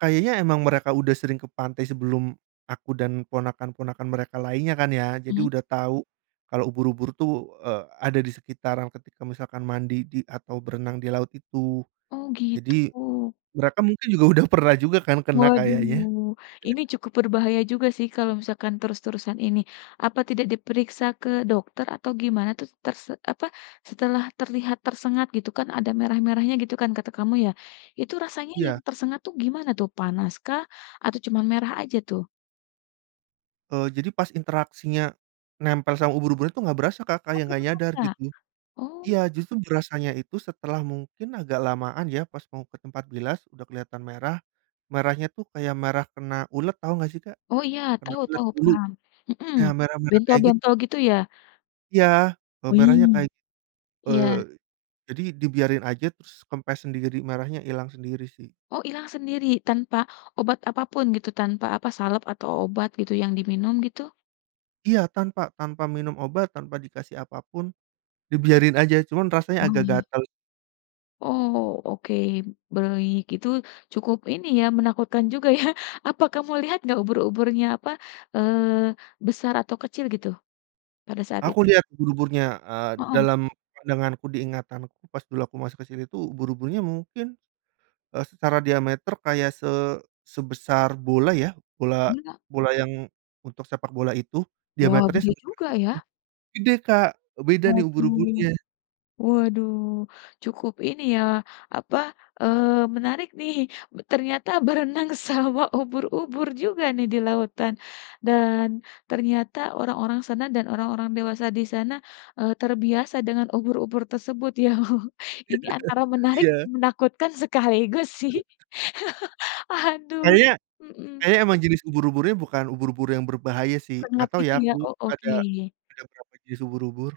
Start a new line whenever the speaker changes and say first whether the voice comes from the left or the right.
right: Kayaknya emang mereka udah sering ke pantai sebelum aku dan ponakan-ponakan mereka lainnya kan ya. Jadi
left: Hmm.
right: udah tahu kalau ubur-ubur tuh, eee, ada di sekitaran ketika misalkan mandi di atau berenang di laut itu.
left: Oh,
right: Jadi,
left: gitu.
right: mereka mungkin juga udah pernah juga kan, kena kayaknya.
left: Waduh, ini cukup berbahaya juga sih kalau misalkan terus-terusan ini. Apa tidak diperiksa ke dokter atau gimana tuh? Terse apa, setelah terlihat tersengat gitu kan ada merah-merahnya gitu kan kata kamu ya. Itu rasanya yang
right: Iya.
left: tersengat tuh gimana tuh, panas kah atau cuman merah aja tuh?
right: Eee, jadi pas interaksinya nempel sama ubur-uburnya tuh gak berasa, Kak,
left: Oh,
right: kayak
left: gak
right: gak nyadar
left: berasa?
right: gitu.
left: Oh.
right: Iya, justru berasanya itu setelah mungkin agak lamaan ya, pas mau ke tempat bilas udah kelihatan merah. Merahnya tuh kayak merah kena ulet, tau gak sih, Kak?
left: Oh iya,
right: Kena
left: tahu
right: ulet
left: tahu,
right: bulu.
left: paham. Hmm,
right: Nah merah-merah kayak gitu.
left: bentol-bentol gitu ya.
right: Iya, eee,
left: Wih,
right: merahnya kayak
left: iya.
right: eee, jadi dibiarin aja, terus kempes sendiri, merahnya hilang sendiri sih.
left: Oh, hilang sendiri tanpa obat apa pun gitu, tanpa apa, salep atau obat gitu yang diminum gitu?
right: Iya, tanpa tanpa minum obat, tanpa dikasih apa pun, dibiarin aja, cuman rasanya agak
left: Oke.
right: gatal.
left: Oh, oke, baik. Itu cukup ini ya, menakutkan juga ya, apa kamu lihat gak, ubur-uburnya apa, eee, besar atau kecil gitu pada saat
right: Aku
left: itu?
right: lihat ubur-uburnya, eee,
left: Heeh.
right: dalam pandanganku, di ingatanku pas dulu aku masuk ke sini tuh ubur-uburnya mungkin, eee, secara diameter kayak se sebesar bola ya, bola
left: Bola?
right: bola yang untuk sepak bola itu,
left: Wow,
right: diameternya
left: gede
right: sebesar
left: juga
right: itu.
left: ya.
right: Gede, Kak, eee, beda nih
left: Waduh.
right: ubur-uburnya.
left: Waduh, cukup ini ya, apa, eee, menarik nih, b ternyata berenang sama ubur-ubur juga nih di lautan. Dan ternyata orang-orang sana dan orang-orang dewasa di sana, eee, terbiasa dengan ubur-ubur tersebut ya. Ini antara menarik,
right: Iya.
left: menakutkan sekaligus sih, aduh,
right: Kayaknya
left: mmm.
right: kayaknya emang jenis ubur-uburnya bukan ubur-ubur yang berbahaya sih. Gak
left: Sengat
right: tau ya
left: gitu ya.
right: aku,
left: Oh,
right: ada
left: oke.
right: ada berapa jenis ubur-ubur.